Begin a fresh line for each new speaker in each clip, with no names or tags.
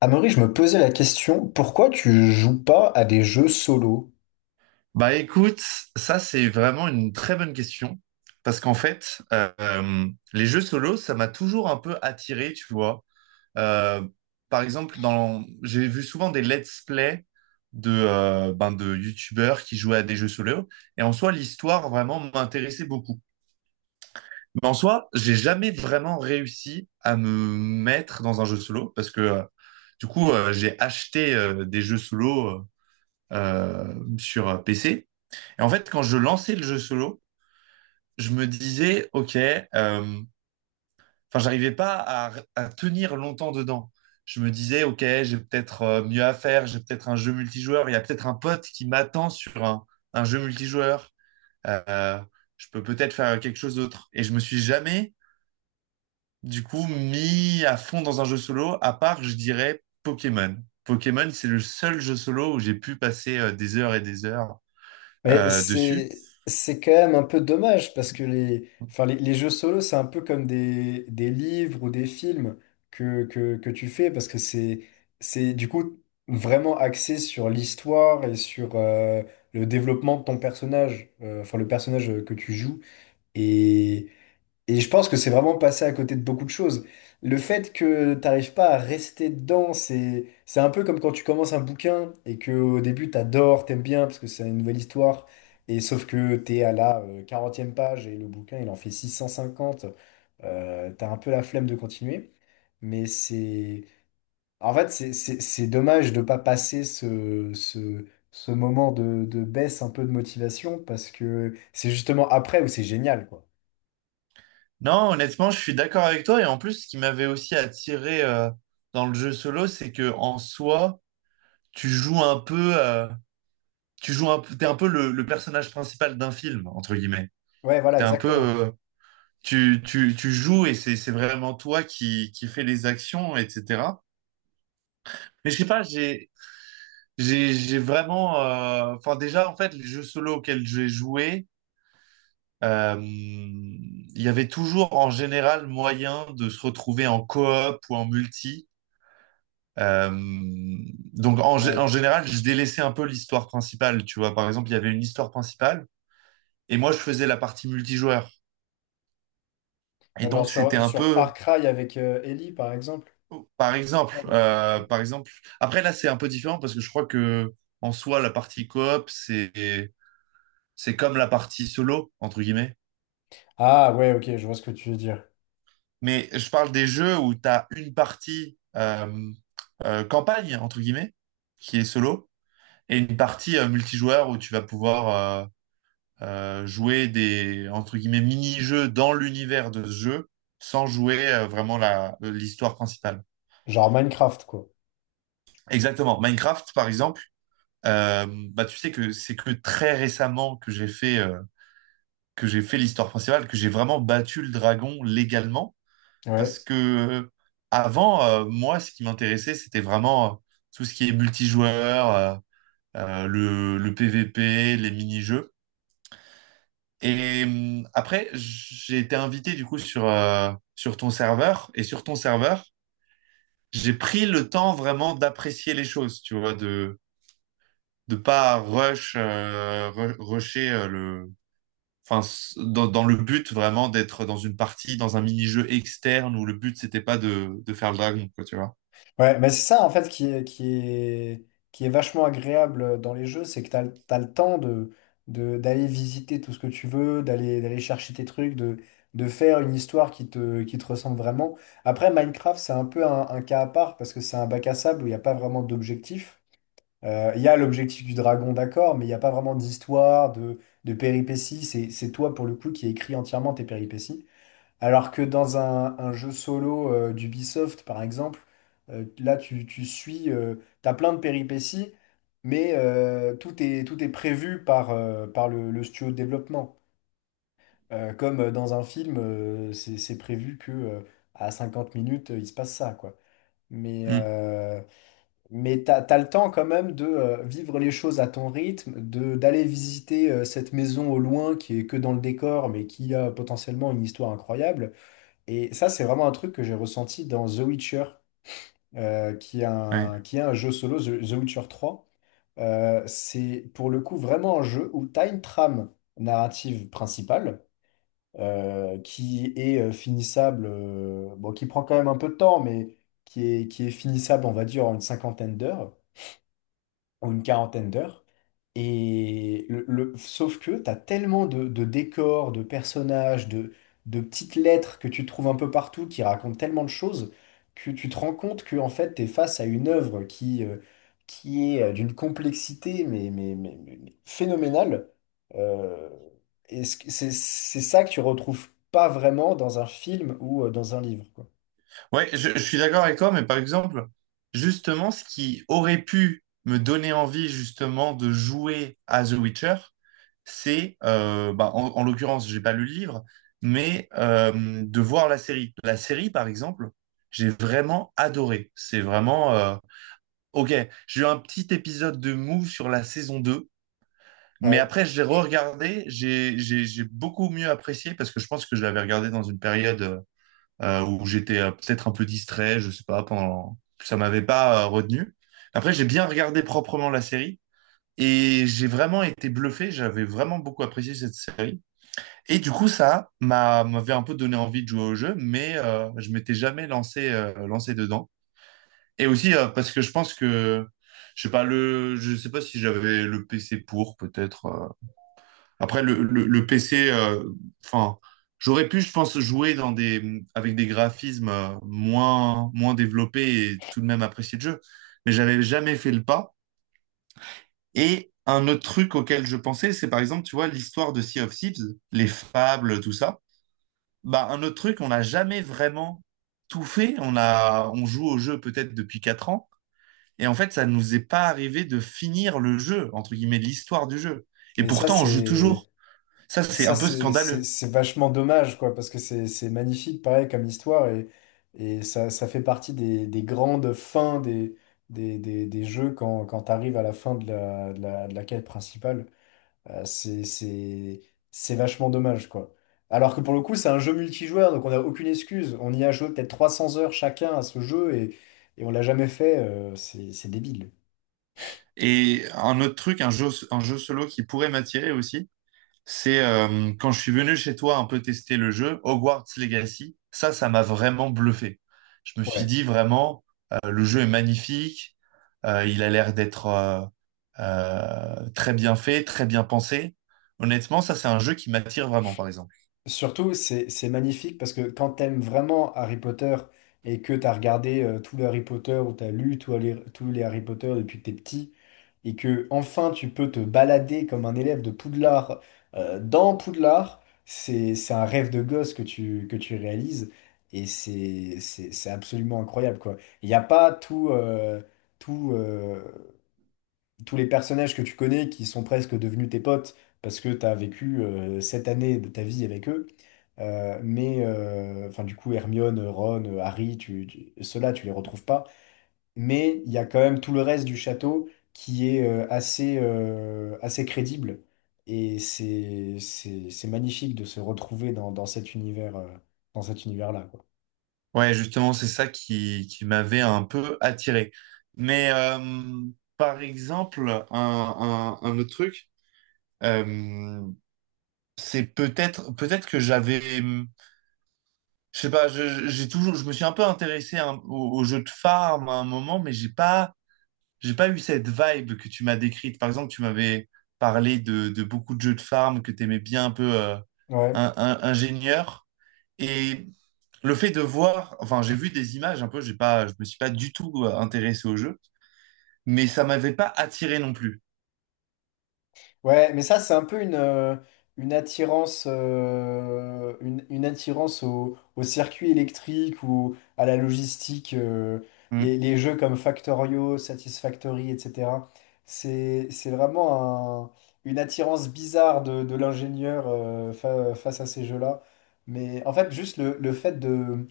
Amaury, je me posais la question, pourquoi tu joues pas à des jeux solo?
Bah écoute, ça c'est vraiment une très bonne question parce qu'en fait, les jeux solo, ça m'a toujours un peu attiré, tu vois. Euh, Par exemple, j'ai vu souvent des let's play de, de youtubeurs qui jouaient à des jeux solo et en soi, l'histoire vraiment m'intéressait beaucoup. Mais en soi, j'ai jamais vraiment réussi à me mettre dans un jeu solo parce que du coup, j'ai acheté des jeux solo sur PC. Et en fait, quand je lançais le jeu solo, je me disais, OK, enfin, j'arrivais pas à tenir longtemps dedans. Je me disais, OK, j'ai peut-être mieux à faire, j'ai peut-être un jeu multijoueur, il y a peut-être un pote qui m'attend sur un jeu multijoueur, Euh, je peux peut-être faire quelque chose d'autre. Et je me suis jamais, du coup, mis à fond dans un jeu solo, à part, je dirais, Pokémon. Pokémon, c'est le seul jeu solo où j'ai pu passer des heures et des heures
Mais
dessus.
c'est quand même un peu dommage parce que les enfin les jeux solo c'est un peu comme des livres ou des films que tu fais parce que c'est du coup vraiment axé sur l'histoire et sur le développement de ton personnage, enfin le personnage que tu joues. Et Et je pense que c'est vraiment passé à côté de beaucoup de choses. Le fait que t'arrives pas à rester dedans, c'est un peu comme quand tu commences un bouquin et que au début t'adores, t'aimes bien parce que c'est une nouvelle histoire. Et sauf que t'es à la 40e page et le bouquin il en fait 650, t'as un peu la flemme de continuer. Mais c'est en fait c'est dommage de pas passer ce moment de baisse un peu de motivation parce que c'est justement après où c'est génial quoi.
Non, honnêtement, je suis d'accord avec toi. Et en plus, ce qui m'avait aussi attiré dans le jeu solo, c'est que en soi, tu joues un peu, t'es un peu le personnage principal d'un film, entre guillemets.
Ouais, voilà,
T'es un peu,
exactement.
tu joues et c'est vraiment toi qui fais les actions, etc. Mais je sais pas, j'ai vraiment, enfin déjà, en fait, les jeux solo auxquels j'ai joué, il y avait toujours en général moyen de se retrouver en coop ou en multi. Euh, donc en
Ouais.
général, je délaissais un peu l'histoire principale, tu vois. Par exemple, il y avait une histoire principale et moi, je faisais la partie multijoueur. Et
Genre
donc, c'était
sur,
un
sur Far
peu,
Cry avec Ellie, par exemple.
par exemple,
Ah, non.
Après, là, c'est un peu différent parce que je crois que en soi, la partie coop, c'est comme la partie solo entre guillemets.
Ah, ouais, OK, je vois ce que tu veux dire.
Mais je parle des jeux où tu as une partie campagne entre guillemets qui est solo et une partie multijoueur où tu vas pouvoir jouer des entre guillemets mini-jeux dans l'univers de ce jeu sans jouer vraiment la l'histoire principale.
Genre Minecraft, quoi.
Exactement. Minecraft, par exemple, euh, bah tu sais que c'est que très récemment que j'ai fait l'histoire principale, que j'ai vraiment battu le dragon légalement, parce
Ouais.
que avant, moi, ce qui m'intéressait, c'était vraiment tout ce qui est multijoueur, le PVP, les mini-jeux. Et après, j'ai été invité du coup sur ton serveur. Et sur ton serveur, j'ai pris le temps vraiment d'apprécier les choses, tu vois, de pas rush, rusher le, enfin, dans le but vraiment d'être dans une partie, dans un mini-jeu externe où le but c'était pas de faire le dragon, quoi, tu vois.
Ouais, mais c'est ça, en fait, qui est vachement agréable dans les jeux, c'est que t'as le temps d'aller visiter tout ce que tu veux, d'aller chercher tes trucs, de faire une histoire qui te ressemble vraiment. Après, Minecraft, c'est un peu un cas à part parce que c'est un bac à sable où il n'y a pas vraiment d'objectif. Il y a l'objectif du dragon, d'accord, mais il n'y a pas vraiment d'histoire, de péripéties. C'est toi, pour le coup, qui écris entièrement tes péripéties. Alors que dans un jeu solo d'Ubisoft, par exemple, là, tu suis, t'as plein de péripéties, mais tout est prévu par le studio de développement. Comme dans un film, c'est prévu que à 50 minutes, il se passe ça, quoi. Mais,
Hum,
euh, mais t'as le temps quand même de vivre les choses à ton rythme, de d'aller visiter cette maison au loin qui est que dans le décor, mais qui a potentiellement une histoire incroyable. Et ça, c'est vraiment un truc que j'ai ressenti dans The Witcher, qui est
ouais.
un, qui est un jeu solo, The Witcher 3. C'est pour le coup vraiment un jeu où tu as une trame narrative principale qui est finissable, bon, qui prend quand même un peu de temps, mais qui est finissable, on va dire, en une cinquantaine d'heures, en une quarantaine d'heures. Sauf que tu as tellement de décors, de personnages, de petites lettres que tu trouves un peu partout qui racontent tellement de choses que tu te rends compte que en fait, tu es face à une œuvre qui est d'une complexité mais phénoménale. Euh, et ce que- c'est ça que tu retrouves pas vraiment dans un film ou dans un livre, quoi.
Ouais, je suis d'accord avec toi, mais par exemple, justement, ce qui aurait pu me donner envie justement de jouer à The Witcher, c'est, bah, en l'occurrence, j'ai pas lu le livre, mais de voir la série. La série, par exemple, j'ai vraiment adoré. C'est vraiment, OK, j'ai eu un petit épisode de mou sur la saison 2, mais
Ouais,
après, je l'ai re-regardé, j'ai beaucoup mieux apprécié parce que je pense que je l'avais regardé dans une période où j'étais peut-être un peu distrait, je sais pas, pendant ça m'avait pas retenu. Après, j'ai bien regardé proprement la série et j'ai vraiment été bluffé, j'avais vraiment beaucoup apprécié cette série. Et du coup, ça m'avait un peu donné envie de jouer au jeu, mais je m'étais jamais lancé dedans. Et aussi parce que je pense que je sais pas le je sais pas si j'avais le PC pour peut-être après, le PC, enfin, j'aurais pu, je pense, jouer dans des, avec des graphismes moins développés et tout de même apprécier le jeu. Mais j'avais jamais fait le pas. Et un autre truc auquel je pensais, c'est par exemple, tu vois, l'histoire de Sea of Thieves, les fables, tout ça. Bah, un autre truc, on n'a jamais vraiment tout fait. On joue au jeu peut-être depuis 4 ans. Et en fait, ça nous est pas arrivé de finir le jeu, entre guillemets, l'histoire du jeu. Et
mais ça,
pourtant, on joue
c'est.
toujours. Ça, c'est
Ça,
un peu
c'est c'est-
scandaleux.
c'est vachement dommage, quoi, parce que c'est magnifique, pareil, comme histoire, et ça, ça fait partie des grandes fins des jeux quand tu arrives à la fin de la quête principale. Euh, c'est c'est- c'est vachement dommage, quoi. Alors que pour le coup, c'est un jeu multijoueur, donc on n'a aucune excuse. On y a joué peut-être 300 heures chacun à ce jeu, et on l'a jamais fait. C'est débile.
Et un autre truc, un jeu solo qui pourrait m'attirer aussi, c'est quand je suis venu chez toi un peu tester le jeu, Hogwarts Legacy, ça m'a vraiment bluffé. Je me suis
Ouais.
dit vraiment, le jeu est magnifique, il a l'air d'être très bien fait, très bien pensé. Honnêtement, ça, c'est un jeu qui m'attire vraiment, par exemple.
Surtout, c'est magnifique parce que quand t'aimes vraiment Harry Potter et que t'as regardé tous les Harry Potter ou t'as lu tous les Harry Potter depuis que t'es petit et que enfin tu peux te balader comme un élève de Poudlard dans Poudlard, c'est un rêve de gosse que tu réalises et c'est absolument incroyable quoi. Il n'y a pas tout, euh, tous les personnages que tu connais qui sont presque devenus tes potes parce que t'as vécu cette année de ta vie avec eux. Mais enfin, du coup, Hermione, Ron, Harry, ceux-là, tu les retrouves pas. Mais il y a quand même tout le reste du château qui est assez, assez crédible. Et c'est magnifique de se retrouver dans cet univers, dans cet univers-là, quoi.
Ouais, justement, c'est ça qui m'avait un peu attiré. Mais par exemple, un autre truc, euh, c'est peut-être que j'avais je sais pas j'ai toujours je me suis un peu intéressé à au jeu de farm à un moment mais j'ai pas eu cette vibe que tu m'as décrite, par exemple tu m'avais parlé de beaucoup de jeux de farm que tu aimais bien un peu
Ouais.
ingénieur et le fait de voir, enfin j'ai vu des images, un peu j'ai pas, je me suis pas du tout intéressé au jeu mais ça m'avait pas attiré non plus.
Ouais, mais ça, c'est un peu une attirance, une attirance au circuit électrique ou à la logistique,
Hmm.
les jeux comme Factorio, Satisfactory, etc. C'est, c'est vraiment un- une attirance bizarre de l'ingénieur face à ces jeux-là. Mais en fait, juste le fait de,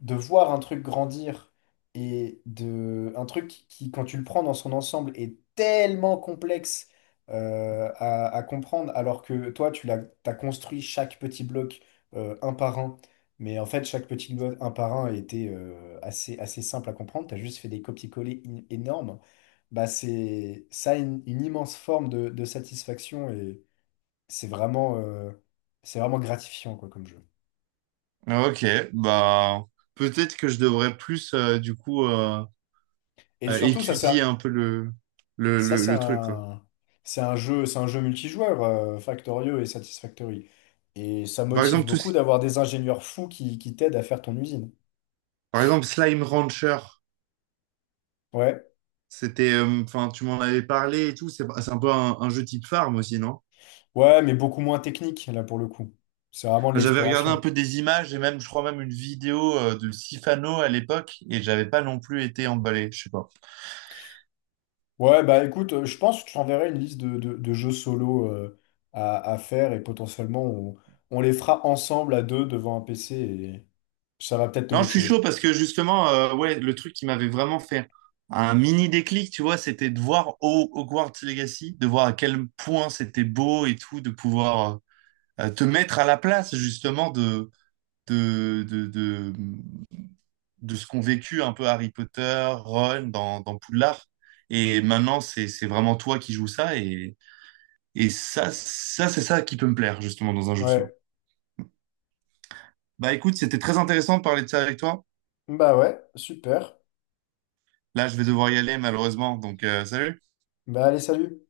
de voir un truc grandir et de, un truc qui, quand tu le prends dans son ensemble, est tellement complexe à comprendre, alors que toi, t'as construit chaque petit bloc un par un, mais en fait, chaque petit bloc un par un était assez, assez simple à comprendre, tu as juste fait des copier-coller énormes, bah, ça a une immense forme de satisfaction et c'est vraiment, euh, c'est vraiment gratifiant quoi, comme jeu.
OK, bah peut-être que je devrais plus du coup,
Et surtout, ça
étudier
sert.
un peu le, le,
Ça,
le,
c'est
le truc, quoi.
un, c'est un jeu, c'est un jeu multijoueur, Factorio et Satisfactory. Et ça
Par
motive
exemple,
beaucoup d'avoir des ingénieurs fous qui t'aident à faire ton usine.
par exemple, Slime Rancher,
Ouais.
c'était, enfin, tu m'en avais parlé et tout, c'est un peu un jeu type farm aussi, non?
Ouais, mais beaucoup moins technique, là, pour le coup. C'est vraiment de
Enfin, j'avais regardé un
l'exploration.
peu des images et même, je crois même une vidéo de Sifano à l'époque et j'avais pas non plus été emballé, je sais pas.
Ouais, bah écoute, je pense que je t'enverrai une liste de jeux solo à faire et potentiellement on les fera ensemble à deux devant un PC et ça va peut-être te
Non, je suis chaud
motiver.
parce que justement, ouais, le truc qui m'avait vraiment fait un mini déclic, tu vois, c'était de voir Hogwarts Legacy, de voir à quel point c'était beau et tout, de pouvoir te mettre à la place justement de, de, de, de ce qu'ont vécu un peu Harry Potter, Ron dans, dans Poudlard. Et maintenant, c'est vraiment toi qui joues ça. Et ça, ça c'est ça qui peut me plaire, justement, dans un jeu solo.
Ouais.
Bah écoute, c'était très intéressant de parler de ça avec toi.
Bah ouais, super.
Là, je vais devoir y aller, malheureusement. Donc, salut.
Bah allez, salut.